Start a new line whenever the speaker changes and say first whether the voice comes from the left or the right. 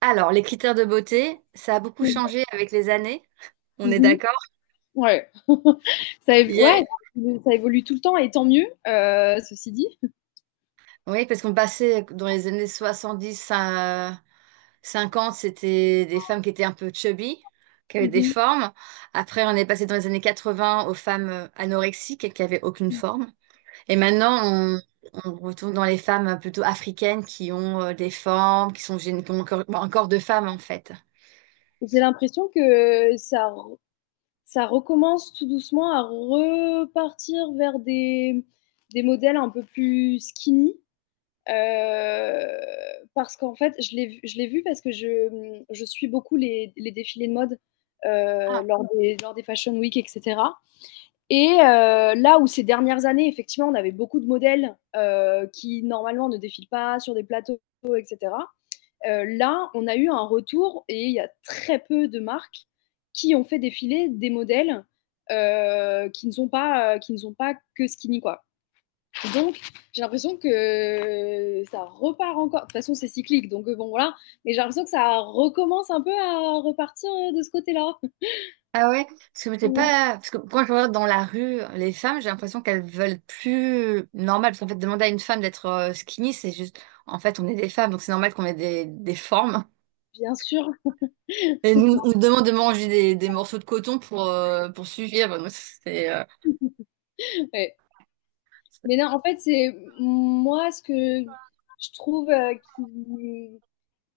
right: Alors, les critères de beauté, ça a beaucoup
left: Mmh
right: changé avec les années, on est
left: mh.
right: d'accord?
left: Ouais. Ça
right: Il
left: év
right: y a-
left: ouais, ça évolue tout le temps et tant mieux, heu, ceci dit.
right: Oui, parce qu'on passait dans les années 70 à 50, c'était des femmes qui étaient un peu chubby, qui avaient des
left: Mmh
right: formes. Après, on est passé dans les années 80 aux femmes euh, anorexiques qui avaient aucune forme. Et maintenant, on, on retourne dans les femmes euh, plutôt africaines qui ont euh, des formes, qui sont gén- qui ont un corps, un corps de femme en fait.
left: J'ai l'impression que ça ça recommence tout doucement à repartir vers des des modèles un peu plus skinny, heu, parce qu'en fait, je l'ai je l'ai vu parce que je, mmh, je suis beaucoup les les défilés de mode, heu, lors des lors des Fashion Week et cetera Et heu, là où ces dernières années, effectivement, on avait beaucoup de modèles, heu, qui normalement ne défilent pas sur des plateaux et cetera, heu, là, on a eu un retour et il y a très peu de marques qui ont fait défiler des modèles, heu, qui ne sont pas, heu, qui ne sont pas que skinny, quoi. Donc j'ai l'impression que ça repart encore de toute façon, c'est cyclique, donc euh, bon, voilà, mais j'ai l'impression que ça recommence un peu à repartir, euh, de ce côté-là.
right: Ah ouais, parce que c'est
left: Ouais,
right: pas parce que quand je regarde dans la rue les femmes, j'ai l'impression qu'elles veulent plus normal parce qu'en fait demander à une femme d'être euh, skinny, c'est juste en fait on est des femmes donc c'est normal qu'on ait des, des formes
left: bien sûr.
right: et nous on nous demande de manger des, des morceaux de coton pour euh, pour suivre. Donc, c'est euh,
left: Ouais. Mais non, en fait, c'est moi ce que je trouve euh, qui,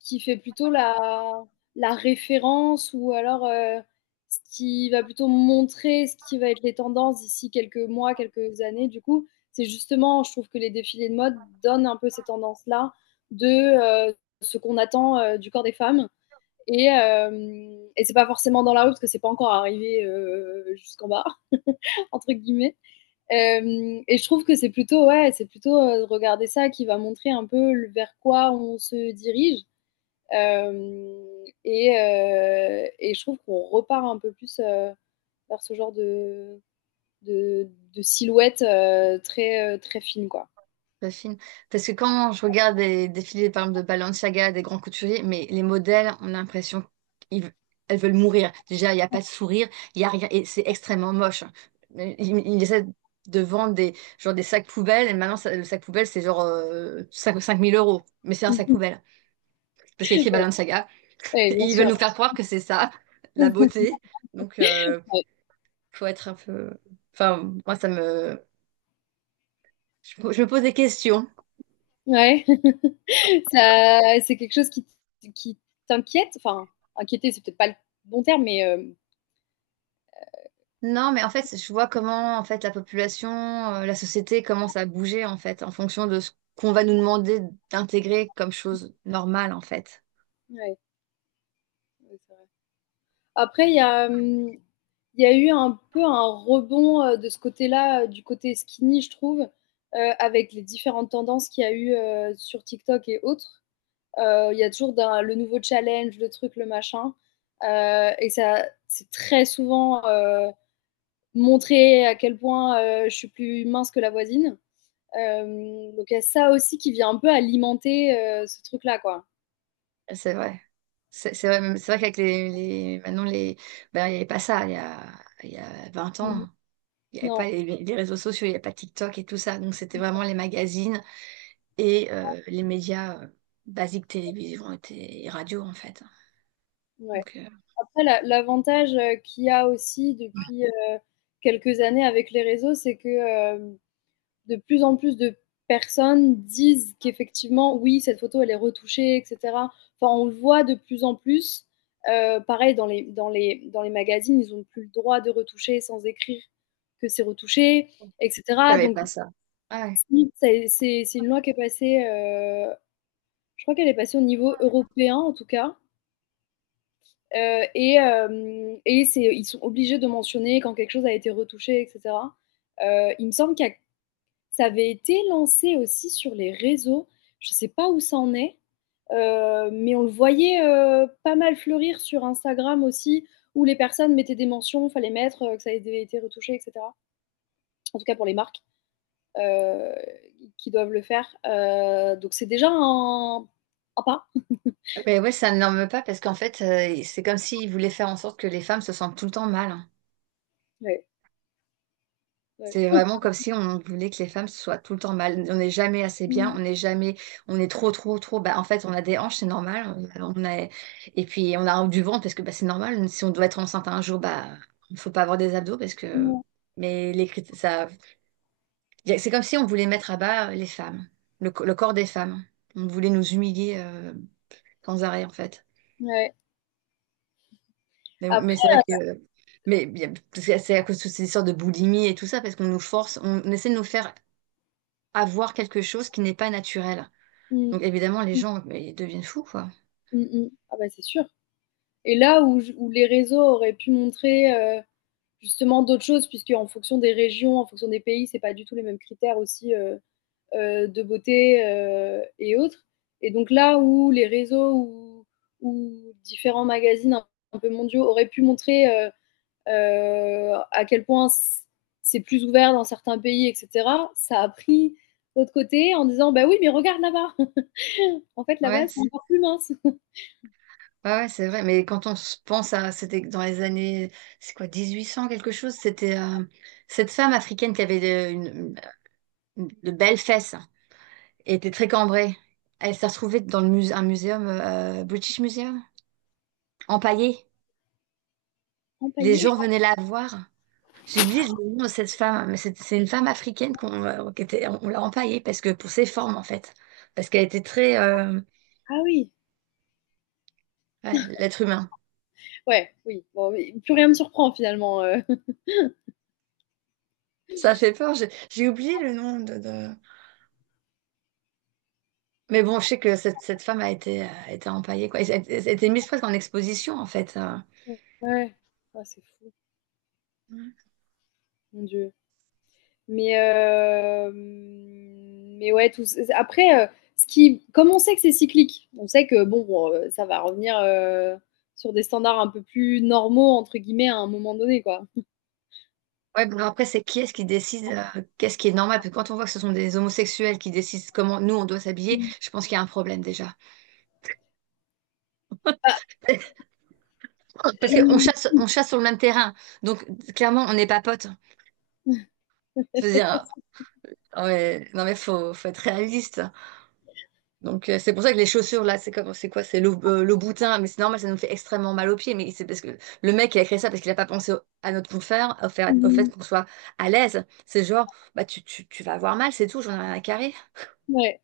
left: qui fait plutôt la, la référence ou alors euh, ce qui va plutôt montrer ce qui va être les tendances d'ici quelques mois, quelques années. Du coup, c'est justement, je trouve que les défilés de mode donnent un peu ces tendances-là de euh, ce qu'on attend euh, du corps des femmes. Et, euh, et c'est pas forcément dans la rue parce que c'est pas encore arrivé euh, jusqu'en bas, entre guillemets. Euh, et je trouve que c'est plutôt, ouais, c'est plutôt euh, regarder ça qui va montrer un peu vers quoi on se dirige. Euh, et, euh, et je trouve qu'on repart un peu plus euh, vers ce genre de, de, de silhouette euh, très, euh, très fine, quoi.
right: Pas fine. Parce que quand je regarde des défilés, par exemple, de Balenciaga, des grands couturiers, mais les modèles, on a l'impression qu'elles veulent mourir. Déjà, il n'y a pas de sourire, il y a rien, et c'est extrêmement moche. Ils, ils essaient de vendre des, genre des sacs poubelles, et maintenant, ça- le sac poubelle, c'est genre euh, 5 5000 euros. Mais c'est un sac
left: Mm-hmm.
right: poubelle, parce qu'il y a écrit Balenciaga.
left: Et
right: Et
left: bien
right: ils veulent
left: sûr,
right: nous faire croire que c'est ça, la beauté. Donc, euh, faut être un peu... Enfin, moi, ça me... Je, me je me pose des questions.
left: ouais, ça, c'est quelque chose qui, qui t'inquiète. Enfin, inquiéter, c'est peut-être pas le bon terme, mais euh,
right: Non, mais en fait, je vois comment en fait la population, euh, la société commence à bouger en fait en fonction de ce qu'on va nous demander d'intégrer comme chose normale en fait.
left: ouais, Après, il y a, hum, il y a eu un peu un rebond euh, de ce côté-là, euh, du côté skinny, je trouve, euh, avec les différentes tendances qu'il y a eu euh, sur TikTok et autres. Euh, il y a toujours d'un- le nouveau challenge, le truc, le machin. Euh, et ça, c'est très souvent euh, montré à quel point euh, je suis plus mince que la voisine. Euh, donc il y a ça aussi qui vient un peu alimenter euh, ce truc-là, quoi.
right: C'est vrai. C'est c'est vrai, même- c'est vrai qu'avec les, les- maintenant les ben, il n'y avait pas ça il y a, il y a 20
left: Mhm.
right: ans. Il n'y avait
left: Non,
right: pas les, les réseaux sociaux, il n'y avait pas TikTok et tout ça. Donc c'était vraiment les magazines et euh, les médias euh, basiques télévision et, té- et radio en fait.
left: ouais.
right: Donc euh,
left: Après, la- l'avantage euh, qu'il y a aussi depuis euh, quelques années avec les réseaux, c'est que euh, de plus en plus de personnes disent qu'effectivement, oui, cette photo, elle est retouchée, etc. Enfin, on le voit de plus en plus. Euh, pareil, dans les, dans, les, dans les magazines, ils n'ont plus le droit de retoucher sans écrire que c'est retouché,
right: il
left: etc.
right: n'y avait
left: Donc,
right: pas ça. Ouais.
left: si, c'est c'est- c'est une loi qui est passée, euh, je crois qu'elle est passée au niveau européen en tout cas. Euh, et euh, et c'est, ils sont obligés de mentionner quand quelque chose a été retouché, etc. Euh, il me semble que ça avait été lancé aussi sur les réseaux. Je ne sais pas où ça en est, euh, mais on le voyait euh, pas mal fleurir sur Instagram aussi, où les personnes mettaient des mentions, il fallait mettre euh, que ça avait été retouché, etc. En tout cas pour les marques euh, qui doivent le faire. Euh, donc c'est déjà un, un pas.
right: Mais ouais, ça ne norme pas parce qu'en fait, euh, c'est comme s'ils voulaient faire en sorte que les femmes se sentent tout le temps mal. hein.
left: Ouais, ouais.
right: C'est vraiment comme si on voulait que les femmes soient tout le temps mal. On n'est jamais assez bien, on n'est jamais, on est trop, trop, trop. Bah, en fait, on a des hanches, c'est normal. Euh, On a, et puis, on a du ventre parce que bah, c'est normal. Si on doit être enceinte un jour, bah, il ne faut pas avoir des abdos parce que. Mais les crit- ça, c'est comme si on voulait mettre à bas les femmes, le, co- le corps des femmes. On voulait nous humilier euh, sans arrêt, en fait.
left: Ouais.
right: Mais, bon, mais
left: Après,
right: c'est vrai que mais bien- parce que c'est à cause de ces histoires de boulimie et tout ça, parce qu'on nous force, on, on essaie de nous faire avoir quelque chose qui n'est pas naturel.
left: mm,
right: Donc évidemment, les
left: mm.
right: gens, mais ils deviennent fous, quoi.
left: Mmh mh. Ah bah, c'est sûr et là où j où les réseaux auraient pu montrer, heu, justement d'autres choses puisque en fonction des régions, en fonction des pays, c'est pas du tout les mêmes critères aussi, heu heu, de beauté, heu et autres et donc là où les réseaux ou ou différents magazines un un peu mondiaux auraient pu montrer, heu heu, à quel point c c'est plus ouvert dans certains pays et cetera, ça a pris l'autre côté en disant: «Bah oui, mais regarde là-bas, en fait là-bas,
right: Ouais,
left: c'est
right: c'est
left: encore plus mince,
right: ouais, ouais, c'est vrai. Mais quand on se pense à, c'était dans les années, c'est quoi, 1800 quelque chose, c'était euh, cette femme africaine qui avait de, une- une- de belles fesses et était très cambrée. Elle s'est retrouvée dans le musée, un muséum, euh, British Museum, empaillée. Les gens
left: empaillé».
right: venaient la voir. J'ai oublié le nom de cette femme, mais c'est c'est une femme africaine qu'on euh, qui était- on l'a empaillée parce que pour ses formes en fait, parce qu'elle était très euh,
left: Ah oui!
right: ouais, l'être humain.
left: Ouais, oui. Bon, mais plus rien me surprend finalement. euh.
right: Ça fait peur. J'ai j'ai oublié le nom de, de- Mais bon, je sais que cette, cette femme a été, euh, a été empaillée quoi. Et Elle, elle a été mise presque en exposition en fait. euh.
left: Ouais, Ah, c'est fou, mon Dieu. Mais, euh, mais ouais, tout, c- après, euh, ce qui, comme on sait que c'est cyclique, on sait que bon, bon, euh, ça va revenir euh, sur des standards un peu plus normaux, entre guillemets, à un moment donné, quoi.
right: Ouais, bon, après c'est qui est-ce qui décide euh, qu'est-ce qui est normal? Parce que quand on voit que ce sont des homosexuels qui décident comment nous on doit s'habiller,
left: Mhm.
right: je pense qu'il y a un problème déjà.
left: Ah,
right: Parce qu'on
left: euh,
right: chasse, on chasse sur le même terrain, donc clairement on n'est pas potes. Je veux dire. Ouais, non mais faut, faut être réaliste. Donc euh, c'est pour ça que les chaussures là, c'est comme, c'est quoi? C'est le, euh, le boutin, mais c'est normal, ça nous fait extrêmement mal aux pieds. Mais c'est parce que le mec il a créé ça parce qu'il a pas pensé au- à notre confort, au fait, au fait qu'on soit à l'aise. C'est genre, bah tu, tu, tu vas avoir mal, c'est tout, j'en ai rien à carrer.
left: ouais.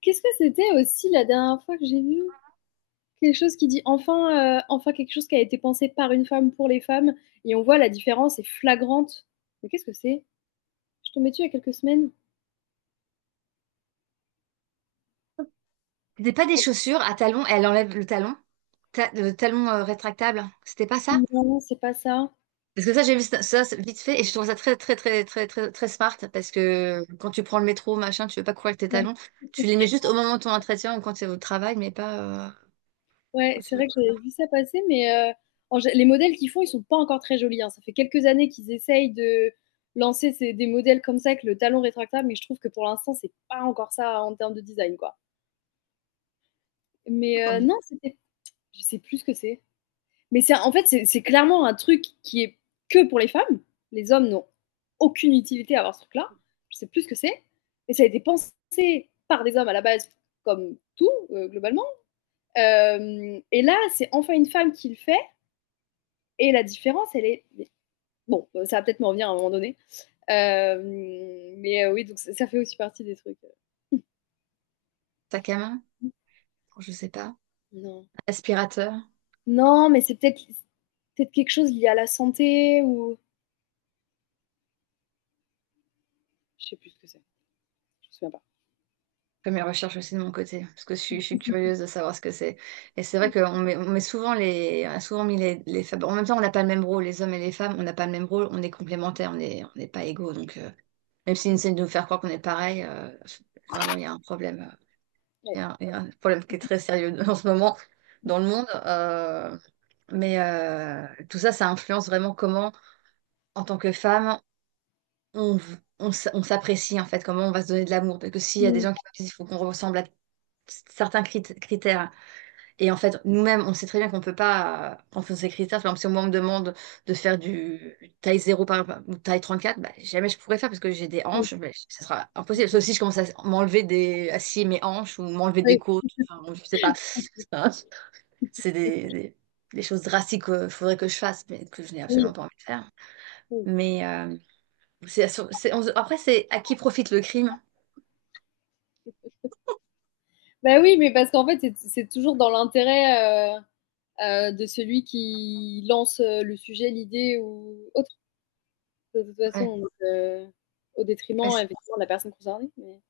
left: Qu'est-ce que c'était aussi la dernière fois que j'ai vu quelque chose qui dit enfin, euh, enfin quelque chose qui a été pensé par une femme pour les femmes, et on voit la différence est flagrante. Mais qu'est-ce que c'est Je tombais dessus il y a quelques semaines.
right: C'était pas des chaussures à talons, elle enlève le talon, ta- le talon euh, rétractable. C'était pas ça?
left: Non, c'est pas ça.
right: Parce que ça, j'ai vu ça, ça, c'est vite fait et je trouve ça très, très, très, très, très, très smart parce que quand tu prends le métro, machin, tu veux pas courir avec tes
left: Ouais,
right: talons. Tu les mets juste au moment de ton entretien ou quand tu es au travail, mais pas euh, quand
left: ouais,
right: tu
left: c'est
right: vas
left: vrai que
right: courir.
left: j'avais vu ça passer, mais euh, en gé- les modèles qu'ils font, ils sont pas encore très jolis. hein. Ça fait quelques années qu'ils essayent de lancer ces- des modèles comme ça avec le talon rétractable, mais je trouve que pour l'instant, c'est pas encore ça en termes de design, quoi. Mais
right: Tant
left: euh,
right: mieux.
left: non, c'était, je sais plus ce que c'est. Mais c'est, en fait, c'est c'est clairement un truc qui est que pour les femmes. Les hommes n'ont aucune utilité à avoir ce truc-là. Je sais plus ce que c'est. Mais ça a été pensé par des hommes à la base, comme tout, euh, globalement. Euh, et là, c'est enfin une femme qui le fait. Et la différence, elle est. Bon, euh, ça va peut-être m'en revenir à un moment donné. Euh, mais euh, oui, donc ça- ça fait aussi partie des trucs.
right: Sac à main, je sais pas.
left: Non.
right: Aspirateur.
left: Non, mais c'est peut-être peut être quelque chose lié à la santé ou. Je ne sais plus ce que c'est. Je ne me souviens pas.
right: Je fais mes recherches aussi de mon côté parce que je suis, je suis curieuse de savoir ce que c'est. Et c'est vrai qu'on met, on met souvent les, on a souvent mis les, les femmes. En même temps, on n'a pas le même rôle, les hommes et les femmes, on n'a pas le même rôle, on est complémentaires, on est, on n'est pas égaux. Donc, euh, même s'ils
left: Mm.
right: essaient de nous faire croire qu'on est pareil, euh, vraiment, il y a un problème. euh, Il y a, il y a un problème qui est très sérieux en ce moment dans le monde. euh, mais euh, tout ça, ça influence vraiment comment, en tant que femme, on, v- on, s- on s'apprécie, en fait, comment on va se donner de l'amour. Parce que s'il y a des
left: Oui,
right: gens qui me disent il faut qu'on ressemble à certains crit- critères, et en fait, nous-mêmes, on sait très bien qu'on peut pas, quand on fait ces critères, par exemple, si moi on me demande de faire du taille zéro par exemple, ou taille 34, bah, jamais je pourrais faire parce que j'ai des
left: oui,
right: hanches, mais ce sera impossible. Sauf si je commence à m'enlever des, à scier mes hanches ou m'enlever des côtes, enfin, bon, je sais pas. Hein, C'est des, des- des choses drastiques qu'il faudrait que je fasse, mais que je n'ai absolument
left: oui,
right: pas envie de faire.
left: oui.
right: Mais euh, c'est, c'est- on- après, c'est à qui profite le crime?
left: Bah oui, mais parce qu'en fait, c'est- c'est toujours dans l'intérêt euh, euh, de celui qui lance euh, le sujet, l'idée ou autre. de toute
right: Ouais,
left: façon, donc, euh, au
right: ouais,
left: détriment
right: c'est
left: effectivement, de la personne concernée. mais-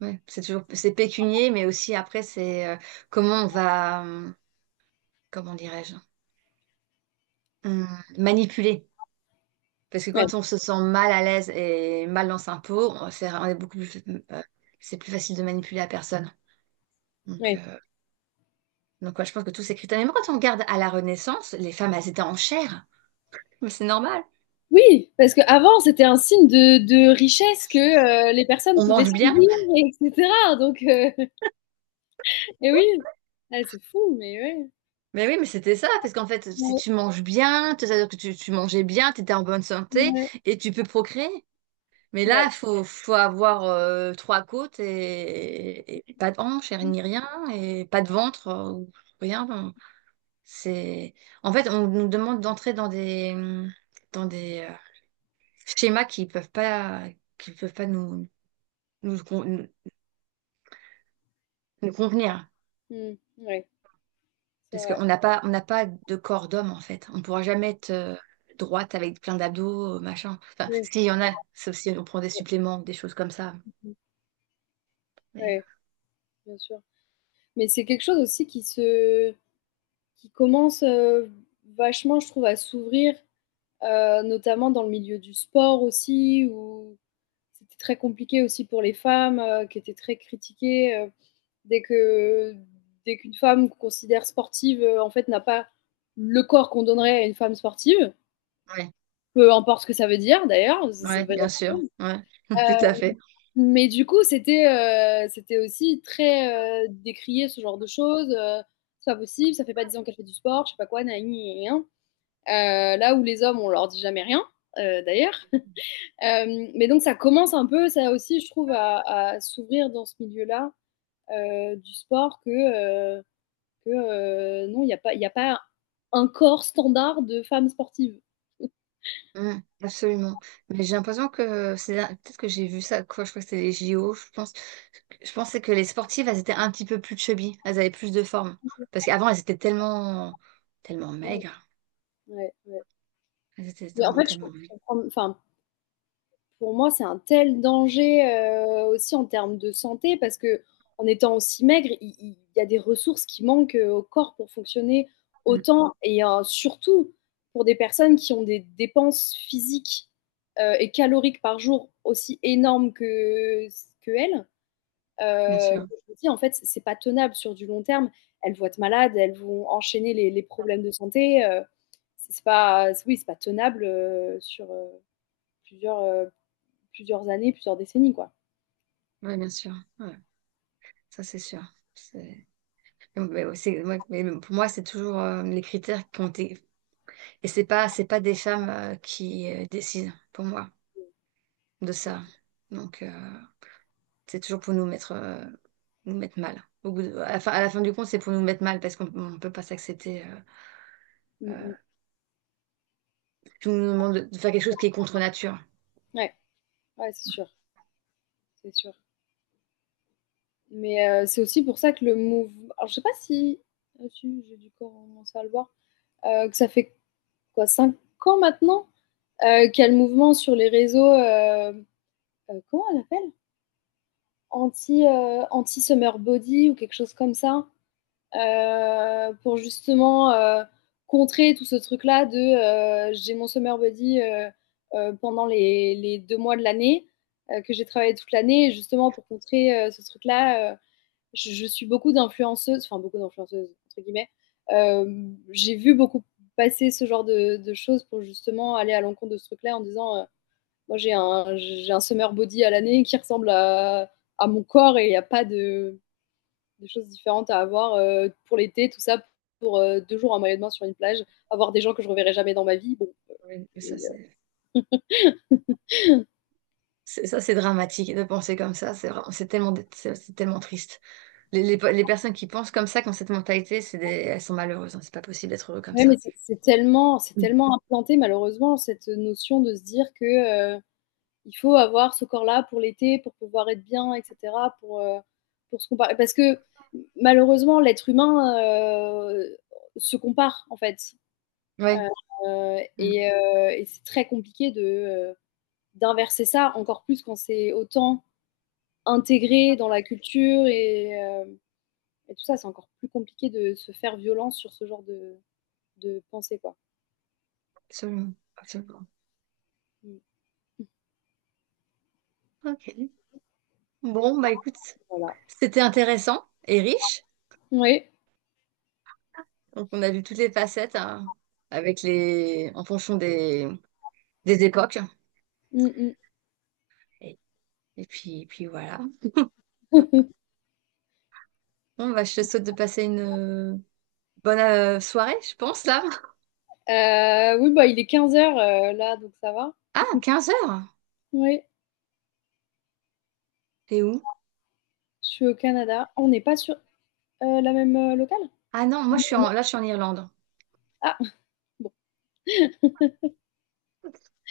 right: ouais, c'est toujours, c'est pécunier, mais aussi après, c'est euh, comment on va. hum, comment dirais-je, Hum, manipuler. Parce que
left: Ouais,
right: quand on se sent mal à l'aise et mal dans sa peau, on, c'est, on est beaucoup plus, euh, c'est plus facile de manipuler la personne. Donc,
left: ouais.
right: euh, donc ouais, je pense que tous ces critères. Mais même quand on regarde à la Renaissance, les femmes, elles étaient en chair. Mais c'est normal.
left: Oui, parce qu'avant, c'était un signe de, de richesse que euh, les personnes
right: On
left: pouvaient
right: mange
left: se
right: bien.
left: dire, etc. Donc, euh, et oui, Ah, c'est fou, mais ouais.
right: Mais oui, mais c'était ça. Parce qu'en fait, si
left: Ouais,
right: tu manges bien, c'est-à-dire que tu, tu mangeais bien, tu étais en bonne santé
left: ouais,
right: et tu peux procréer. Mais là,
left: ouais.
right: faut, faut avoir euh, trois côtes et, et pas de hanches et ni rien et pas de ventre. euh, ou Rien, C'est... En fait, on nous demande d'entrer dans des, mmh, dans des euh, schémas qui peuvent pas, qui peuvent pas nous, nous, con- nous convenir.
left: Mm, ouais, c'est
right: Parce
left: vrai.
right: qu'on n'a pas, on n'a pas de corps d'homme, en fait. On ne pourra jamais être euh, droite avec plein d'abdos, machin. Enfin,
left: Ouais,
right: s'il y en
left: ouais,
right: a, sauf si on prend des suppléments, des choses comme ça. Mais, euh,
left: ouais, bien sûr. Mais c'est quelque chose aussi qui se, qui commence euh, vachement, je trouve, à s'ouvrir, euh, notamment dans le milieu du sport aussi, où c'était très compliqué aussi pour les femmes euh, qui étaient très critiquées. euh, dès que dès qu'une femme qu'on considère sportive euh, en fait n'a pas le corps qu'on donnerait à une femme sportive,
right: ouais,
left: peu importe ce que ça veut dire d'ailleurs. ça- ça
right: ouais,
left: veut dire-
right: bien sûr. Ouais, tout
left: Euh,
right: à fait.
left: mais du coup, c'était euh, c'était aussi très euh, décrié ce genre de choses. euh, c'est pas possible, ça fait pas 10 ans qu'elle fait du sport, je sais pas quoi, naï, rien. Euh, là où les hommes, on leur dit jamais rien, euh, d'ailleurs. Euh, mais donc ça commence un peu, ça aussi, je trouve, à, à s'ouvrir dans ce milieu-là euh, du sport que, euh, que euh, non, il n'y a, pas, il y a pas un corps standard de femme sportive.
right: Mm, absolument. Mais j'ai l'impression que c'est peut-être que j'ai vu ça quoi, je crois que c'était les JO, je pense. Je pensais que les sportives, elles étaient un petit peu plus chubby, elles avaient plus de forme. Parce qu'avant, elles étaient tellement tellement
left: Ouais,
right: maigres.
left: ouais, ouais.
right: Elles étaient
left: Mais en
right: vraiment
left: fait, je
right: tellement maigres.
left: comprends, enfin, pour moi, c'est un tel danger euh, aussi en termes de santé parce que en étant aussi maigre, il, il y a des ressources qui manquent euh, au corps pour fonctionner
right: Mm,
left: autant et euh, surtout pour des personnes qui ont des dépenses physiques euh, et caloriques par jour aussi énormes que, que elles.
right: bien
left: Euh,
right: sûr.
left: je me dis, en fait, c'est pas tenable sur du long terme. Elles vont être malades, elles vont enchaîner les, les problèmes de santé. euh, c'est pas, c'est- oui, c'est pas tenable euh, sur euh, plusieurs, euh, plusieurs années, plusieurs décennies, quoi.
right: Oui, bien sûr. Ouais, ça c'est sûr. C'est- Mais, mais ouais, c'est- ouais, mais pour moi, c'est toujours euh, les critères qui ont été. Et c'est pas c'est pas des femmes euh, qui euh, décident pour moi de ça. Donc euh, C'est toujours pour nous mettre, euh, nous mettre mal. Au bout de- à la fin, à la fin du compte, c'est pour nous mettre mal parce qu'on ne peut pas s'accepter. euh,
left: Mm, mm.
right: euh,
left: mm.
right: tout nous demande de de faire quelque chose qui est contre nature.
left: Ouais, ouais, c'est sûr, c'est sûr. Mais euh, c'est aussi pour ça que le mouvement. Alors, je sais pas si. Ah, si, J'ai dû commencer à le voir. Euh, que ça fait quoi, cinq ans maintenant euh, Qu'il y a le mouvement sur les réseaux. euh, euh, comment on l'appelle anti, heu, anti summer body ou quelque chose comme ça, heu, pour justement, heu, contrer tout ce truc-là de, heu, j'ai mon summer body, heu heu, pendant les les 2 mois de l'année, heu, que j'ai travaillé toute l'année justement pour contrer, heu, ce truc-là, heu, je je suis beaucoup d'influenceuses, enfin beaucoup d'influenceuses entre guillemets, hem, j'ai vu beaucoup passer ce genre de de choses pour justement aller à l'encontre de ce truc-là en disant, heu: moi, j'ai un, j'ai un summer body à l'année qui ressemble à, à mon corps et il n'y a pas de, de choses différentes à avoir euh, pour l'été, tout ça pour euh, deux jours en maillot de bain sur une plage, avoir des gens que je ne reverrai jamais dans ma vie. Bon,
right: Oui, mais ça,
left: et, euh,
right: c'est c'est- ça, c'est dramatique de penser comme ça. C'est vraiment- c'est tellement, dé- c'est c'est tellement triste. Les, les, pe- les personnes qui pensent comme ça, qui ont cette mentalité, c'est des, elles sont malheureuses. hein. C'est pas possible d'être heureux comme
left: ouais,
right: ça.
left: mais c'est- c'est tellement, c'est
right: Mm.
left: tellement implanté malheureusement cette notion de se dire que euh, il faut avoir ce corps-là pour l'été, pour pouvoir être bien, etc. Pour euh, pour se comparer, parce que malheureusement l'être humain euh, se compare en fait.
right: Oui,
left: Euh,
right: Mm.
left: et, euh, et c'est très compliqué de, euh, d'inverser ça, encore plus quand c'est autant intégré dans la culture et, euh, et tout ça. C'est encore plus compliqué de se faire violence sur ce genre de, de pensée, quoi.
right: absolument, absolument.
left: Mm.
right: Ok. Bon, bah écoute,
left: Voilà.
right: c'était intéressant et riche.
left: Oui.
right: Donc on a vu toutes les facettes hein, avec les en fonction des, des époques.
left: Mm, mm.
right: Et, et puis, puis voilà. Bon, bah je te souhaite de passer une euh, bonne euh, soirée, je pense, là.
left: Euh, oui, bah, il est 15h là, donc ça va.
right: Ah, quinze heures.
left: Oui,
right: T'es où?
left: je suis au Canada. On n'est pas sur euh, la même euh, locale
right: Ah non, moi je suis en... là, je suis en Irlande.
left: Ah, bon.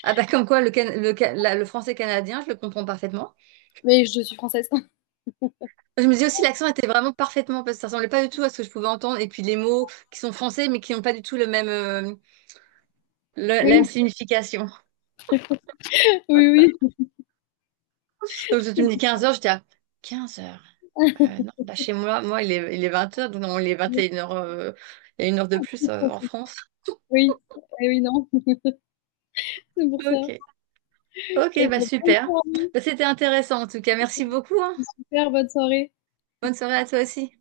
right: Ah bah comme quoi le, can- le, ca- la- le français canadien, je le comprends parfaitement.
left: Mais je suis française.
right: Je me dis aussi l'accent était vraiment parfaitement parce que ça ressemblait pas du tout à ce que je pouvais entendre. Et puis les mots qui sont français mais qui n'ont pas du tout le même, euh, le- la même
left: Oui,
right: signification.
left: oui.
right: Donc, si tu me dis 15h, j'étais à quinze heures. Euh, non, bah, chez moi, moi, il est, il est vingt heures, donc non, il est
left: Oui,
right: 21h. euh, il y a une heure de plus euh, en France.
left: oui, Eh oui non. c'est pour ça.
right: Ok. Ok,
left: Et
right: bah
left: bah, bonne
right: super.
left: soirée,
right: Bah, c'était intéressant en tout cas. Merci beaucoup, hein.
left: super bonne soirée.
right: Bonne soirée à toi aussi.